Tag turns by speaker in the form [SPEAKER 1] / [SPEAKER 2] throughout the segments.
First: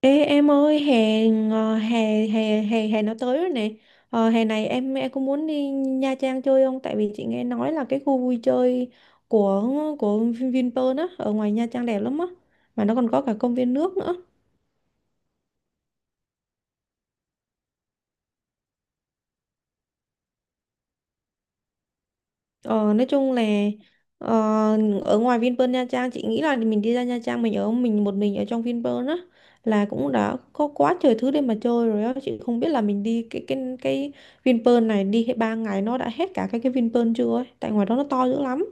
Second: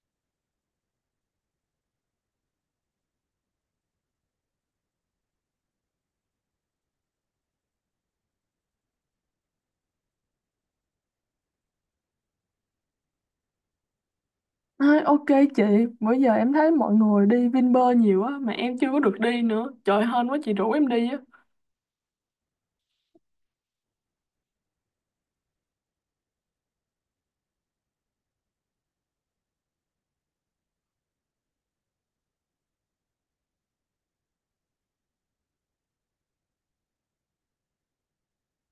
[SPEAKER 1] Ê, em ơi, hè ngò- hè hè hè hè nó tới rồi nè. Hè này em có muốn đi Nha Trang chơi không? Tại vì chị nghe nói là cái khu vui chơi của của Vinpearl á ở ngoài Nha Trang đẹp lắm á, mà nó còn có cả công viên nước nữa.
[SPEAKER 2] Ok chị, bữa giờ em thấy mọi người đi Vinpearl nhiều á mà em chưa có được đi nữa. Trời hên quá chị rủ em đi á.
[SPEAKER 1] Ờ, nói chung là ờ, Ở ngoài Vinpearl Nha Trang, chị nghĩ là mình đi ra Nha Trang, mình ở mình một mình ở trong Vinpearl á là cũng đã có quá trời thứ để mà chơi rồi á. Chị không biết là mình đi cái Vinpearl này đi hết ba ngày nó đã hết cả cái Vinpearl chưa ấy, tại ngoài đó nó to dữ lắm.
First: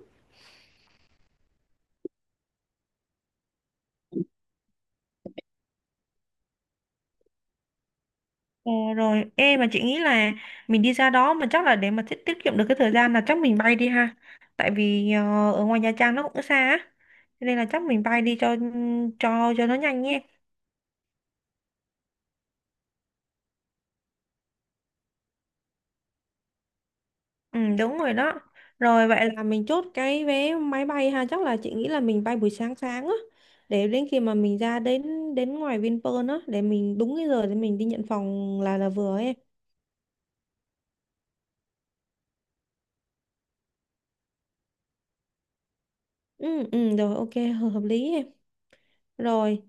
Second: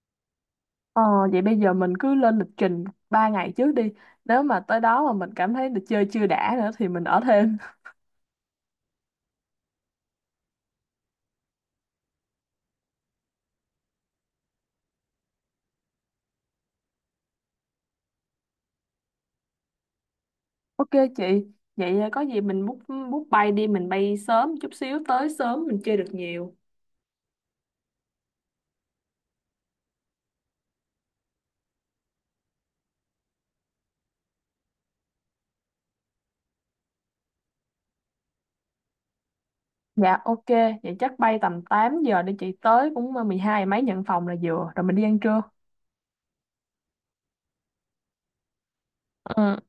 [SPEAKER 2] Ờ vậy bây giờ mình cứ lên lịch trình 3 ngày trước đi. Nếu mà tới đó mà mình cảm thấy được chơi chưa đã nữa thì mình ở thêm.
[SPEAKER 1] Ờ, rồi em, mà chị nghĩ là mình đi ra đó mà chắc là để mà tiết tiết kiệm được cái thời gian là chắc mình bay đi ha, tại vì ở ngoài Nha Trang nó cũng xa á. Cho nên là chắc mình bay đi cho nó nhanh nhé.
[SPEAKER 2] Ok chị, vậy có gì mình book book bay đi, mình bay sớm chút xíu tới sớm mình chơi được nhiều.
[SPEAKER 1] Ừ, đúng rồi đó. Rồi vậy là mình chốt cái vé máy bay ha, chắc là chị nghĩ là mình bay buổi sáng sáng á, để đến khi mà mình ra đến đến ngoài Vinpearl á để mình đúng cái giờ để mình đi nhận phòng là vừa ấy em.
[SPEAKER 2] Dạ ok, vậy chắc bay tầm 8 giờ đi chị tới cũng 12 mấy nhận phòng là vừa, rồi mình đi ăn trưa.
[SPEAKER 1] Ừ rồi ok hợp hợp lý em.
[SPEAKER 2] Ừ.
[SPEAKER 1] Rồi.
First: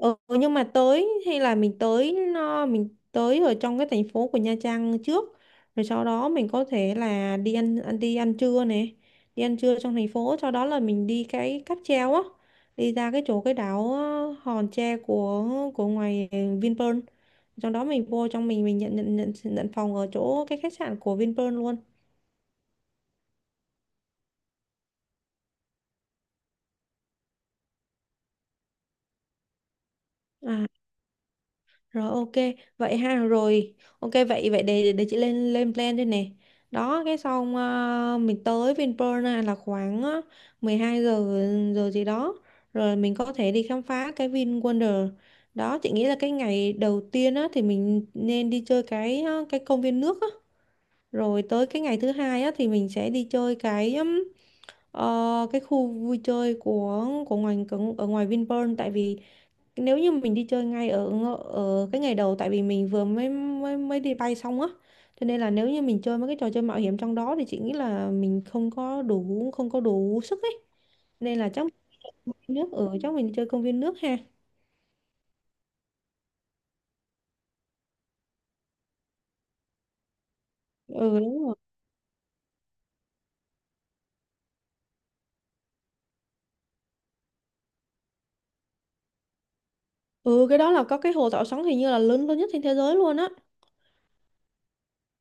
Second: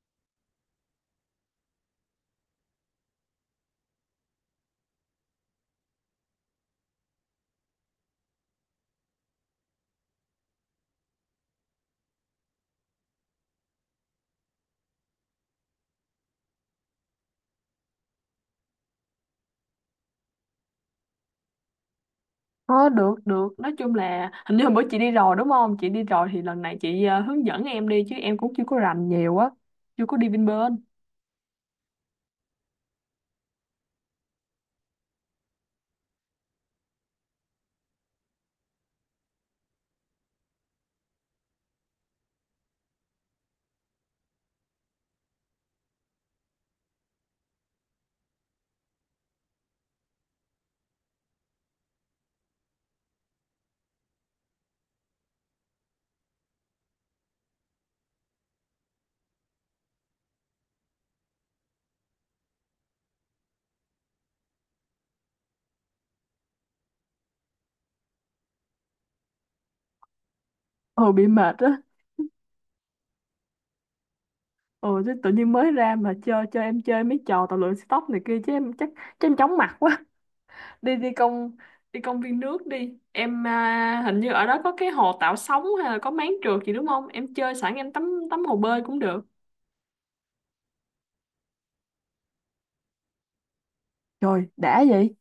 [SPEAKER 1] Ừ, nhưng mà tới, hay là mình tới ở trong cái thành phố của Nha Trang trước, rồi sau đó mình có thể là đi ăn ăn đi ăn trưa này, đi ăn trưa trong thành phố, sau đó là mình đi cái cáp treo á, đi ra cái chỗ cái đảo Hòn Tre của ngoài Vinpearl, sau đó mình vô trong, mình nhận nhận nhận nhận phòng ở chỗ cái khách sạn của Vinpearl luôn.
[SPEAKER 2] Có được được nói chung là hình như hôm bữa chị đi rồi đúng không, chị đi rồi thì lần này chị hướng dẫn em đi chứ em cũng chưa có rành nhiều á, chưa có đi
[SPEAKER 1] À,
[SPEAKER 2] Vinpearl.
[SPEAKER 1] rồi ok, vậy ha, rồi. Ok, vậy vậy để chị lên lên plan đây nè. Đó, cái xong mình tới Vinpearl á, là khoảng 12 giờ giờ gì đó. Rồi mình có thể đi khám phá cái Vin Wonder. Đó, chị nghĩ là cái ngày đầu tiên á thì mình nên đi chơi cái công viên nước á. Rồi tới cái ngày thứ hai á thì mình sẽ đi chơi cái ờ, cái khu vui chơi của ngoài ở ngoài Vinpearl, tại vì nếu như mình đi chơi ngay ở cái ngày đầu, tại vì mình vừa mới mới mới đi bay xong á, cho nên là nếu như mình chơi mấy cái trò chơi mạo hiểm trong đó thì chị nghĩ là mình không có đủ sức ấy.
[SPEAKER 2] Ừ bị
[SPEAKER 1] Nên là
[SPEAKER 2] mệt
[SPEAKER 1] chắc mình
[SPEAKER 2] á.
[SPEAKER 1] đi nước ở chắc mình đi chơi công viên nước ha.
[SPEAKER 2] Ừ chứ tự nhiên mới ra mà chơi chơi em chơi mấy trò tàu lượn stop này kia chứ em chắc, chứ em chóng mặt quá. đi
[SPEAKER 1] Ừ đúng rồi.
[SPEAKER 2] đi công viên nước đi em, à hình như ở đó có cái hồ tạo sóng hay là có máng trượt gì đúng không? Em chơi sẵn em tắm tắm hồ bơi cũng được.
[SPEAKER 1] Ừ, cái đó là có cái hồ Thảo Sóng, hình như là lớn lớn nhất trên thế giới luôn á.
[SPEAKER 2] Trời đã vậy.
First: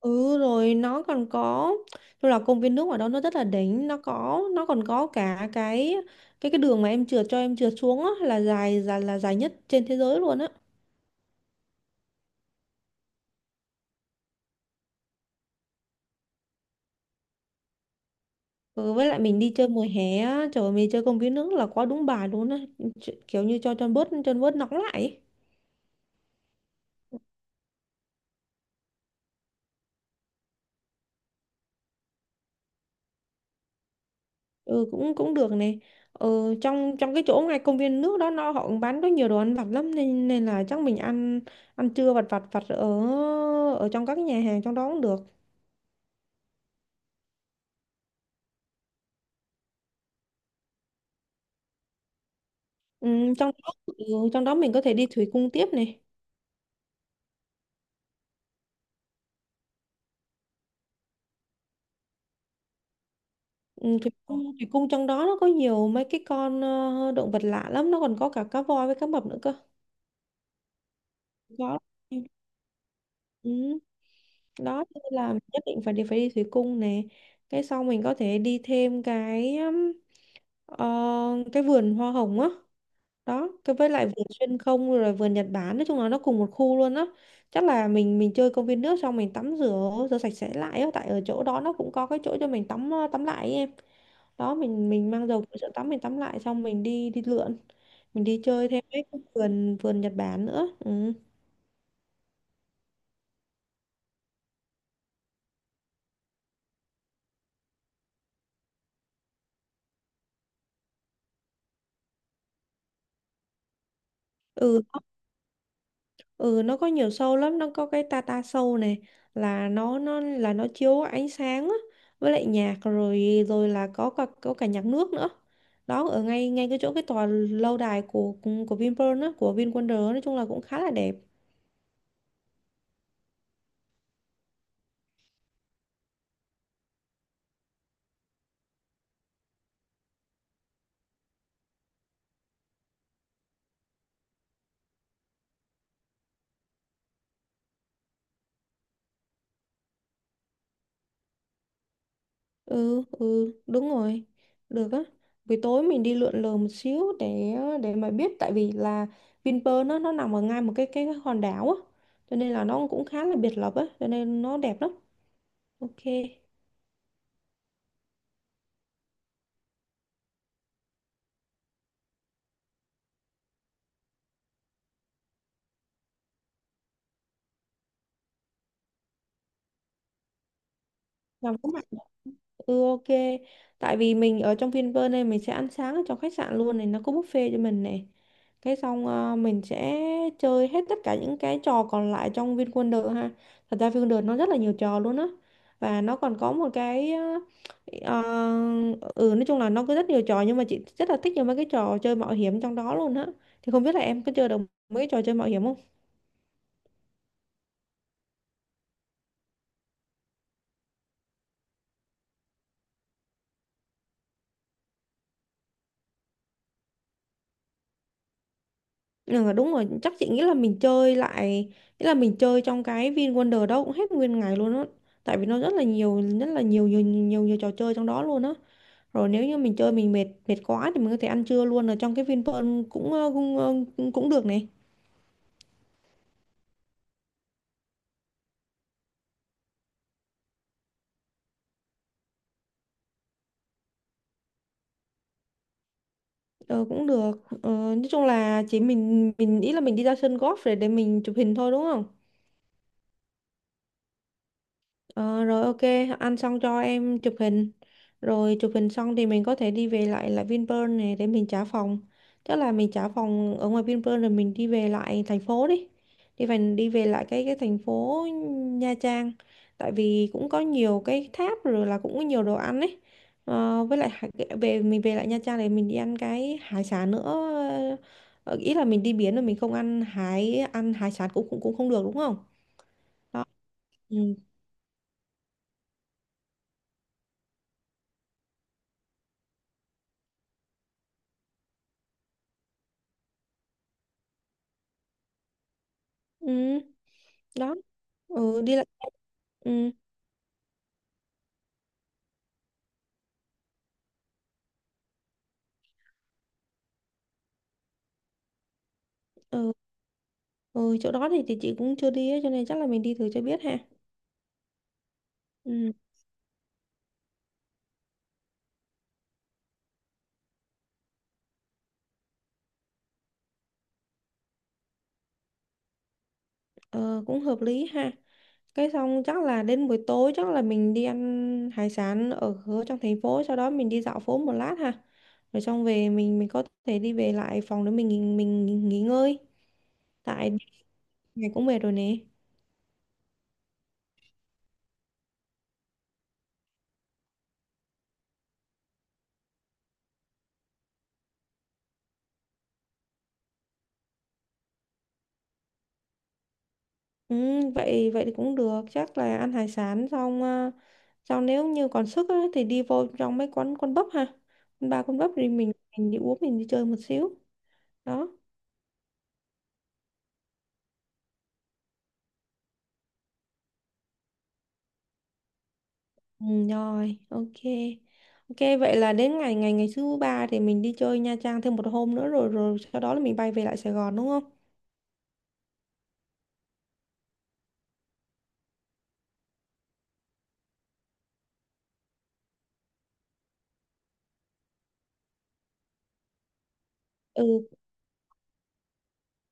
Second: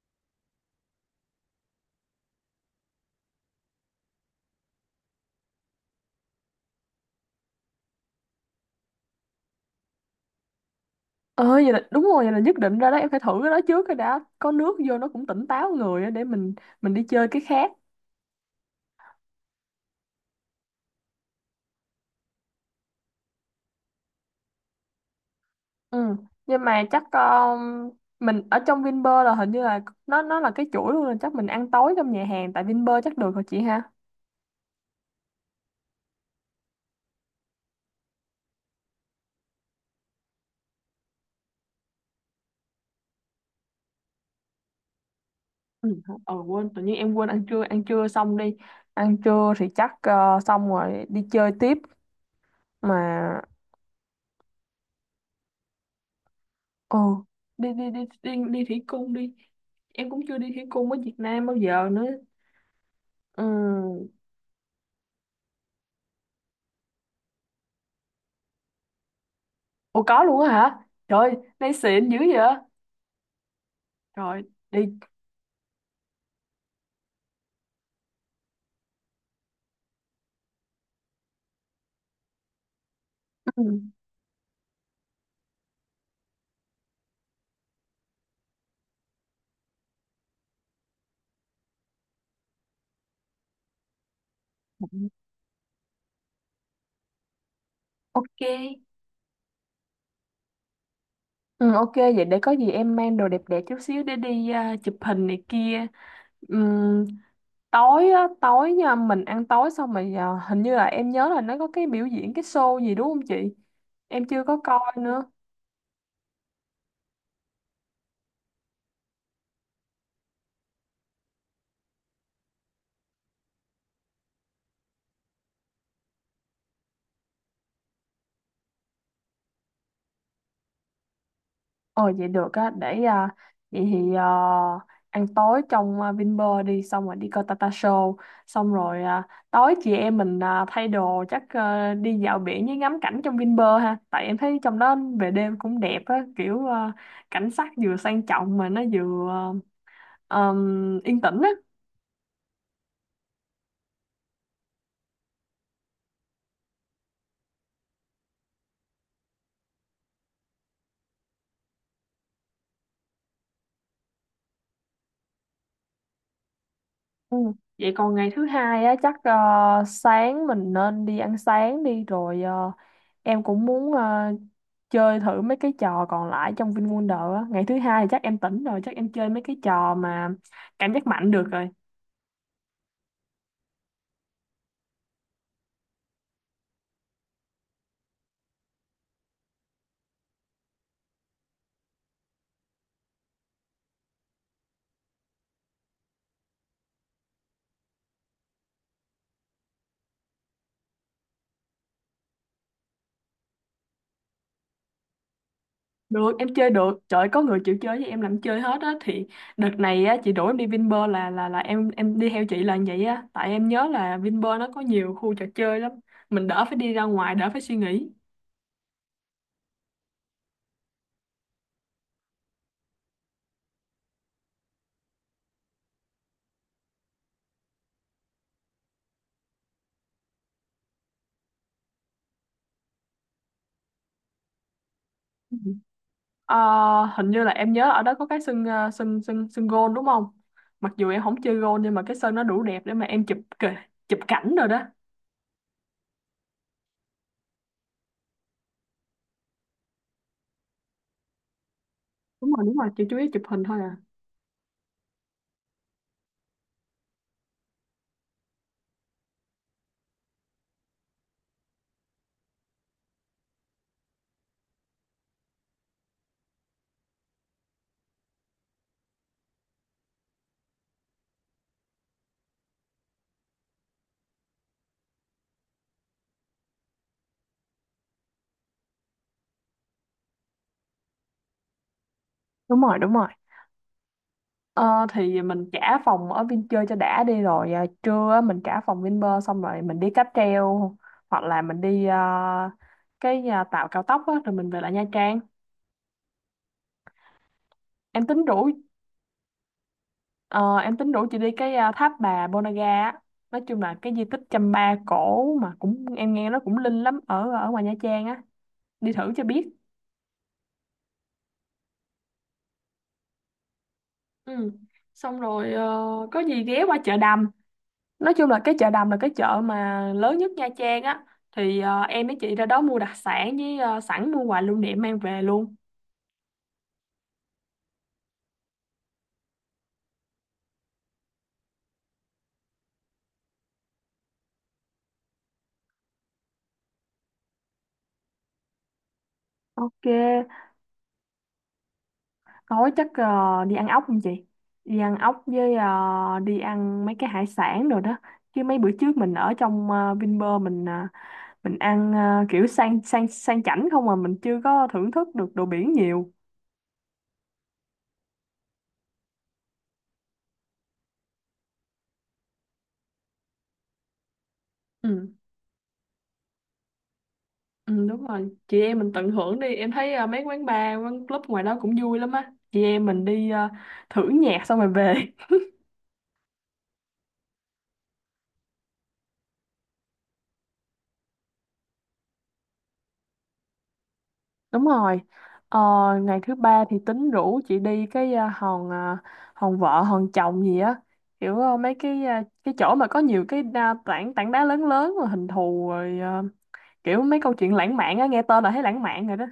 [SPEAKER 1] Ừ, rồi nó còn có, tức là công viên nước ở đó nó rất là đỉnh, nó có, nó còn có cả cái đường mà em trượt, cho em trượt xuống á, là dài dài là dài nhất trên thế giới luôn á.
[SPEAKER 2] Ờ vậy là đúng rồi, vậy là nhất định ra đó em phải thử cái đó trước cái đã, có nước vô nó cũng tỉnh táo người á, để mình đi chơi cái khác.
[SPEAKER 1] Ừ, với lại mình đi chơi mùa hè á, trời ơi, mình đi chơi công viên nước là quá đúng bài luôn á, kiểu như cho chân bớt nóng lại ấy.
[SPEAKER 2] Ừ nhưng mà chắc mình ở trong Vinpearl là hình như là nó là cái chuỗi luôn rồi, chắc mình ăn tối trong nhà hàng tại Vinpearl chắc được rồi chị ha.
[SPEAKER 1] Ừ, cũng cũng được này. Ừ, trong trong cái chỗ ngay công viên nước đó nó họ cũng bán có nhiều đồ ăn vặt lắm, nên nên là chắc mình ăn ăn trưa vặt vặt vặt ở ở trong các nhà hàng trong đó cũng được.
[SPEAKER 2] Ừ. Quên, tự nhiên em quên. Ăn trưa xong đi, ăn trưa thì chắc xong rồi đi chơi tiếp
[SPEAKER 1] Ừ,
[SPEAKER 2] mà.
[SPEAKER 1] trong đó trong đó mình có thể đi thủy cung tiếp này.
[SPEAKER 2] Ừ đi đi đi đi đi thủy cung đi, em cũng chưa đi thủy cung ở Việt Nam bao giờ nữa.
[SPEAKER 1] Ừ,
[SPEAKER 2] Ừ.
[SPEAKER 1] thủy cung trong đó nó có nhiều mấy cái con động vật lạ lắm, nó còn có cả cá voi với cá mập nữa cơ.
[SPEAKER 2] Ủa có luôn á hả? Trời, nay
[SPEAKER 1] Có.
[SPEAKER 2] xịn dữ vậy?
[SPEAKER 1] Ừ.
[SPEAKER 2] Rồi,
[SPEAKER 1] Đó,
[SPEAKER 2] đi.
[SPEAKER 1] thế nên là nhất định phải đi, thủy cung nè, cái sau mình có thể đi thêm cái ờ, cái vườn hoa hồng á. Đó, cái
[SPEAKER 2] Ừ.
[SPEAKER 1] với lại vườn xuyên không rồi vườn Nhật Bản, nói chung là nó cùng một khu luôn á. Chắc là mình chơi công viên nước xong mình tắm rửa, sạch sẽ lại á, tại ở chỗ đó nó cũng có cái chỗ cho mình tắm, tắm lại ấy em. Đó, mình mang dầu của chỗ tắm, mình tắm lại xong mình đi đi lượn, mình đi chơi thêm
[SPEAKER 2] Ok.
[SPEAKER 1] cái vườn vườn Nhật Bản nữa. Ừ
[SPEAKER 2] Ừ, ok, vậy để có gì em mang đồ đẹp đẹp chút xíu để đi, chụp hình này kia. Ừm, tối á, tối nha, mình ăn tối xong rồi hình như là em nhớ là nó có cái biểu diễn, cái show gì đúng không chị? Em chưa có coi
[SPEAKER 1] ừ.
[SPEAKER 2] nữa.
[SPEAKER 1] Ừ nó có nhiều show lắm, nó có cái Tata show này, là nó chiếu ánh sáng á, với lại nhạc, rồi rồi là có cả nhạc nước nữa. Đó, ở ngay ngay cái chỗ cái tòa lâu đài của Vinpearl á, của VinWonder á, nói chung là cũng khá là đẹp.
[SPEAKER 2] Ồ vậy được á, để vậy thì à, ăn tối trong Vinpearl đi, xong rồi đi coi Tata Show, xong rồi tối chị em mình thay đồ, chắc đi dạo biển với ngắm cảnh trong Vinpearl ha, tại em thấy trong đó về đêm cũng đẹp á, kiểu cảnh sắc vừa sang trọng mà nó vừa yên tĩnh á.
[SPEAKER 1] Ừ đúng rồi. Được á. Buổi tối mình đi lượn lờ một xíu, để mà biết, tại vì là Vinpearl nó nằm ở ngay một cái hòn đảo á, cho nên là nó cũng khá là biệt lập á, cho nên nó đẹp lắm. Ok.
[SPEAKER 2] Ừ. Vậy còn ngày thứ hai á chắc sáng mình nên đi ăn sáng đi, rồi em cũng muốn chơi thử mấy cái trò còn lại trong VinWonder á. Ngày thứ hai thì chắc em tỉnh rồi, chắc em chơi mấy cái trò mà cảm giác mạnh được
[SPEAKER 1] Làm
[SPEAKER 2] rồi.
[SPEAKER 1] cũng... Ừ ok. Tại vì mình ở trong Vinpearl này, mình sẽ ăn sáng ở trong khách sạn luôn này, nó có buffet cho mình này. Cái xong mình sẽ chơi hết tất cả những cái trò còn lại trong VinWonder ha. Thật ra VinWonder nó rất là nhiều trò luôn á. Và nó còn có một cái ờ, ừ, nói chung là nó có rất nhiều trò. Nhưng mà chị rất là thích những mấy cái trò chơi mạo hiểm trong đó luôn á. Thì không biết là em có chơi được mấy cái trò chơi mạo hiểm không?
[SPEAKER 2] Được, em chơi được. Trời ơi, có người chịu chơi với em làm chơi hết á thì đợt này á chị đuổi em đi Vinpearl là là em đi theo chị là vậy á, tại em nhớ là Vinpearl nó có nhiều khu trò chơi lắm. Mình đỡ phải đi ra ngoài, đỡ phải suy nghĩ.
[SPEAKER 1] Ừ, đúng rồi, chắc chị nghĩ là mình chơi lại, nghĩa là mình chơi trong cái Vin Wonder đó cũng hết nguyên ngày luôn á. Tại vì nó rất là nhiều, rất là nhiều trò chơi trong đó luôn á. Rồi nếu như mình chơi mình mệt mệt quá thì mình có thể ăn trưa luôn ở trong cái Vinpearl cũng ờ, cũng ờ, cũng cũng được này.
[SPEAKER 2] Ừ. Ờ, hình như là em nhớ ở đó có cái sân ờ, sân sân sân gôn đúng không? Mặc dù em không chơi gôn nhưng mà cái sân nó đủ đẹp để mà em chụp cảnh rồi đó.
[SPEAKER 1] Ờ, cũng được. Ờ, nói chung là chỉ mình nghĩ là mình đi ra sân golf để mình chụp hình thôi đúng không?
[SPEAKER 2] Đúng rồi đúng rồi, chỉ chú ý chụp hình thôi à.
[SPEAKER 1] Ờ, rồi ok, ăn xong cho em chụp hình. Rồi chụp hình xong thì mình có thể đi về lại lại Vinpearl này để mình trả phòng. Chắc là mình trả phòng ở ngoài Vinpearl rồi mình đi về lại thành phố đi. Đi về, đi về lại cái thành phố Nha Trang. Tại vì cũng có nhiều cái tháp, rồi là cũng có nhiều đồ ăn ấy. Ờ, với lại hải- Về, mình về lại Nha Trang để mình đi ăn cái hải sản nữa. Ờ, ý là mình đi biển rồi mình không ăn hải sản cũng cũng cũng không được đúng không?
[SPEAKER 2] Đúng rồi, đúng rồi.
[SPEAKER 1] Đó. Ừ.
[SPEAKER 2] Ờ, thì mình trả phòng ở Vin cho đã đi, rồi trưa á, mình trả phòng Vinpearl xong rồi mình đi cáp treo hoặc là mình đi tàu cao tốc á, rồi mình về lại Nha Trang.
[SPEAKER 1] Ừ. Đó.
[SPEAKER 2] Em tính
[SPEAKER 1] Ừ
[SPEAKER 2] rủ
[SPEAKER 1] đi lại. Ừ.
[SPEAKER 2] ờ, em tính rủ chị đi cái tháp bà Ponagar á. Nói chung là cái di tích Chăm Ba cổ mà cũng em nghe nó cũng linh lắm ở ở ngoài Nha Trang á. Đi thử cho biết.
[SPEAKER 1] Ừ. Ừ chỗ đó thì chị cũng chưa đi á, cho nên chắc là mình đi thử cho biết ha.
[SPEAKER 2] Ừ xong rồi
[SPEAKER 1] Ừ.
[SPEAKER 2] có gì ghé qua chợ đầm. Nói chung là cái chợ đầm là cái chợ mà lớn nhất Nha Trang á, thì em với chị ra đó mua đặc sản với sẵn mua quà lưu niệm mang về luôn.
[SPEAKER 1] Ờ, cũng hợp lý ha. Cái xong chắc là đến buổi tối chắc là mình đi ăn hải sản ở ở trong thành phố, sau đó mình đi dạo phố một lát ha, rồi xong về mình có thể đi về lại phòng để mình nghỉ ngơi,
[SPEAKER 2] Ok,
[SPEAKER 1] tại ngày cũng về rồi nè.
[SPEAKER 2] tối chắc đi ăn ốc không chị? Đi ăn ốc với đi ăn mấy cái hải sản rồi đó. Chứ mấy bữa trước mình ở trong Vinpearl mình mình ăn kiểu sang sang sang chảnh không, mà mình chưa có thưởng thức được đồ biển nhiều.
[SPEAKER 1] Ừ, vậy vậy thì cũng được, chắc là ăn hải sản xong à, xong nếu như còn sức á, thì đi vô trong mấy quán quán bắp ha, quán bar quán
[SPEAKER 2] Ừ.
[SPEAKER 1] bắp thì mình đi uống, mình đi chơi một xíu.
[SPEAKER 2] Ừ, đúng
[SPEAKER 1] Đó,
[SPEAKER 2] rồi chị em mình tận hưởng đi, em thấy mấy quán bar quán club ngoài đó cũng vui lắm á, chị em mình đi thử nhạc xong rồi về.
[SPEAKER 1] ừ, rồi ok. Ok vậy là đến ngày ngày ngày thứ ba thì mình đi chơi Nha Trang thêm một hôm nữa, rồi rồi sau đó là mình bay về lại Sài Gòn đúng không?
[SPEAKER 2] Đúng rồi. Ờ, ngày thứ ba thì tính rủ chị đi cái hòn vợ hòn chồng gì á, kiểu mấy cái cái chỗ mà có nhiều cái tảng tảng đá lớn lớn rồi hình thù rồi kiểu mấy
[SPEAKER 1] Ừ.
[SPEAKER 2] câu chuyện lãng mạn á, nghe tên là thấy lãng mạn rồi đó.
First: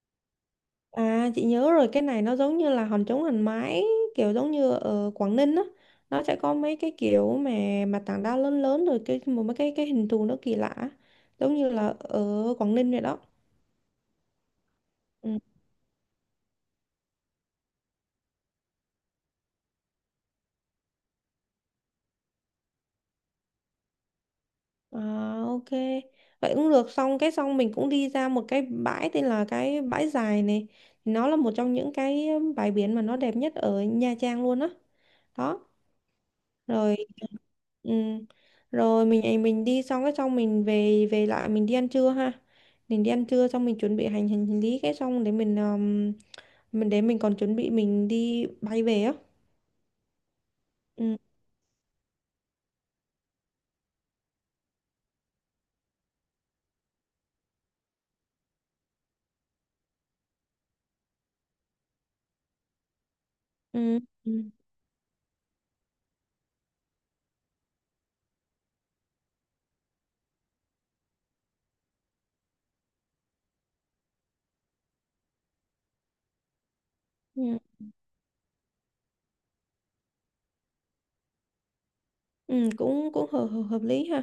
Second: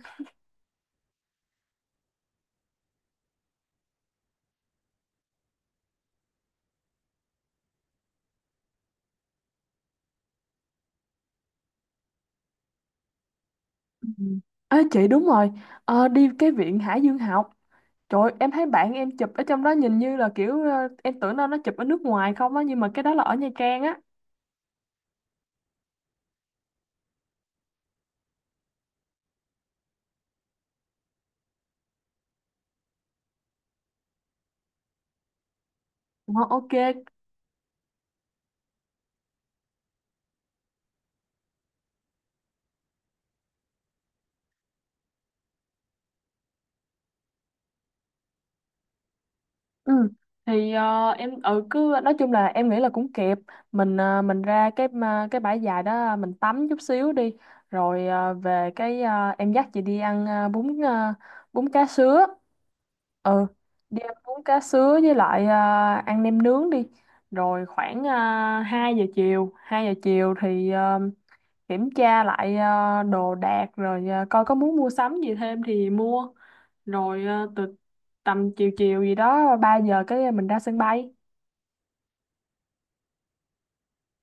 [SPEAKER 1] À chị nhớ rồi, cái này nó giống như là hòn trống hòn mái, kiểu giống như ở Quảng Ninh á, nó sẽ có mấy cái kiểu mà tảng đá lớn lớn rồi cái một mấy cái hình thù nó kỳ lạ, giống như là ở Quảng Ninh vậy đó.
[SPEAKER 2] Ừ. Ê chị đúng
[SPEAKER 1] Ừ.
[SPEAKER 2] rồi. Ờ, đi cái viện Hải Dương học. Trời ơi, em thấy bạn em chụp ở trong đó nhìn như là kiểu em tưởng đâu nó chụp ở nước ngoài không á, nhưng mà cái đó là ở Nha Trang á.
[SPEAKER 1] À, ok vậy cũng được, xong cái xong mình cũng đi ra một cái bãi tên là cái bãi dài này, nó là một trong những cái bãi biển mà nó đẹp nhất ở Nha Trang luôn á. Đó.
[SPEAKER 2] Wow, ok.
[SPEAKER 1] Rồi. Ừ, rồi mình đi xong cái xong mình về về lại mình đi ăn trưa ha. Mình đi ăn trưa xong mình chuẩn bị hành hành lý cái xong để mình để mình còn chuẩn bị mình đi bay về á.
[SPEAKER 2] Ừ. Thì
[SPEAKER 1] ừ,
[SPEAKER 2] cứ nói chung là em nghĩ là cũng kịp. Mình mình ra cái bãi dài đó mình tắm chút xíu đi, rồi em dắt chị đi ăn bún cá sứa. Ừ
[SPEAKER 1] ừ,
[SPEAKER 2] đi ăn bún
[SPEAKER 1] ừ,
[SPEAKER 2] cá sứa với lại ăn nem nướng đi, rồi khoảng 2 giờ chiều 2 giờ chiều thì kiểm tra lại đồ đạc, rồi coi có muốn mua sắm gì thêm thì mua, rồi
[SPEAKER 1] ừ,
[SPEAKER 2] từ tầm chiều chiều gì đó 3 giờ cái mình ra sân bay.
[SPEAKER 1] ừ, cũng cũng hợp, hợp hợp lý ha.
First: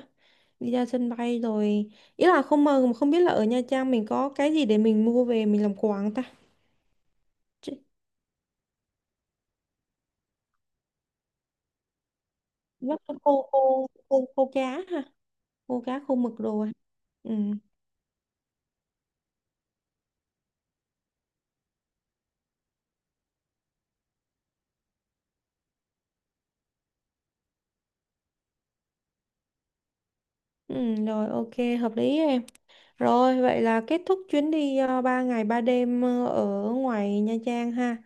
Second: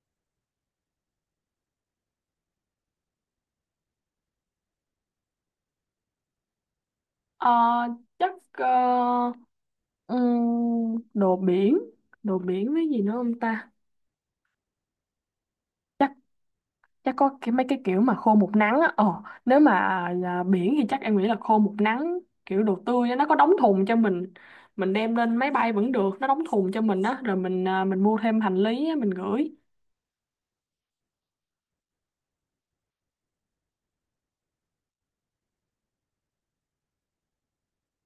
[SPEAKER 1] Đi ra sân bay rồi, ý là không mơ mà không biết là ở Nha Trang mình có cái gì để mình mua về mình làm quà không ta.
[SPEAKER 2] ờ,
[SPEAKER 1] Chứ-
[SPEAKER 2] chắc ờ, đồ biển, đồ biển với gì
[SPEAKER 1] Chắc
[SPEAKER 2] nữa
[SPEAKER 1] là
[SPEAKER 2] không
[SPEAKER 1] khô
[SPEAKER 2] ta?
[SPEAKER 1] khô khô khô cá ha, khô cá
[SPEAKER 2] Chắc
[SPEAKER 1] khô mực đồ ha.
[SPEAKER 2] chắc
[SPEAKER 1] Ừ.
[SPEAKER 2] có cái mấy cái kiểu mà khô một nắng á, ờ nếu mà là biển thì chắc em nghĩ là khô một nắng, kiểu đồ tươi á, nó có đóng thùng cho mình đem lên máy bay vẫn được, nó đóng thùng cho mình á, rồi mình mình mua thêm hành lý á, mình gửi.
[SPEAKER 1] Ừ rồi ok, hợp lý em. Rồi, vậy là kết thúc chuyến đi 3 ngày 3 đêm ở ngoài Nha Trang ha.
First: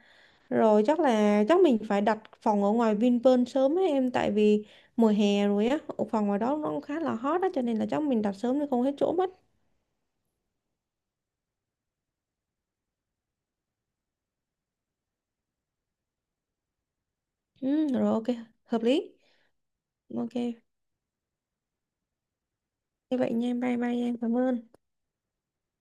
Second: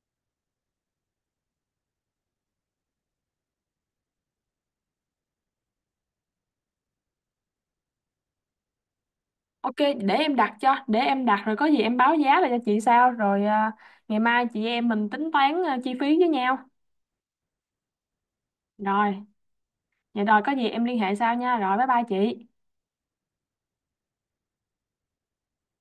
[SPEAKER 1] Rồi chắc là mình phải đặt phòng ở ngoài Vinpearl sớm ấy em, tại vì mùa hè rồi á, phòng ngoài đó nó cũng khá là hot á, cho nên là chắc mình đặt sớm thì không hết chỗ mất.
[SPEAKER 2] Ok để em đặt cho, để em đặt rồi có gì em báo giá lại cho chị, sao rồi ngày mai chị em mình tính toán chi phí với nhau.
[SPEAKER 1] Ừ, rồi ok, hợp lý.
[SPEAKER 2] Rồi, vậy rồi có
[SPEAKER 1] Ok,
[SPEAKER 2] gì em liên hệ sau nha. Rồi bye bye chị.
[SPEAKER 1] như vậy nha, bye bye em, cảm ơn.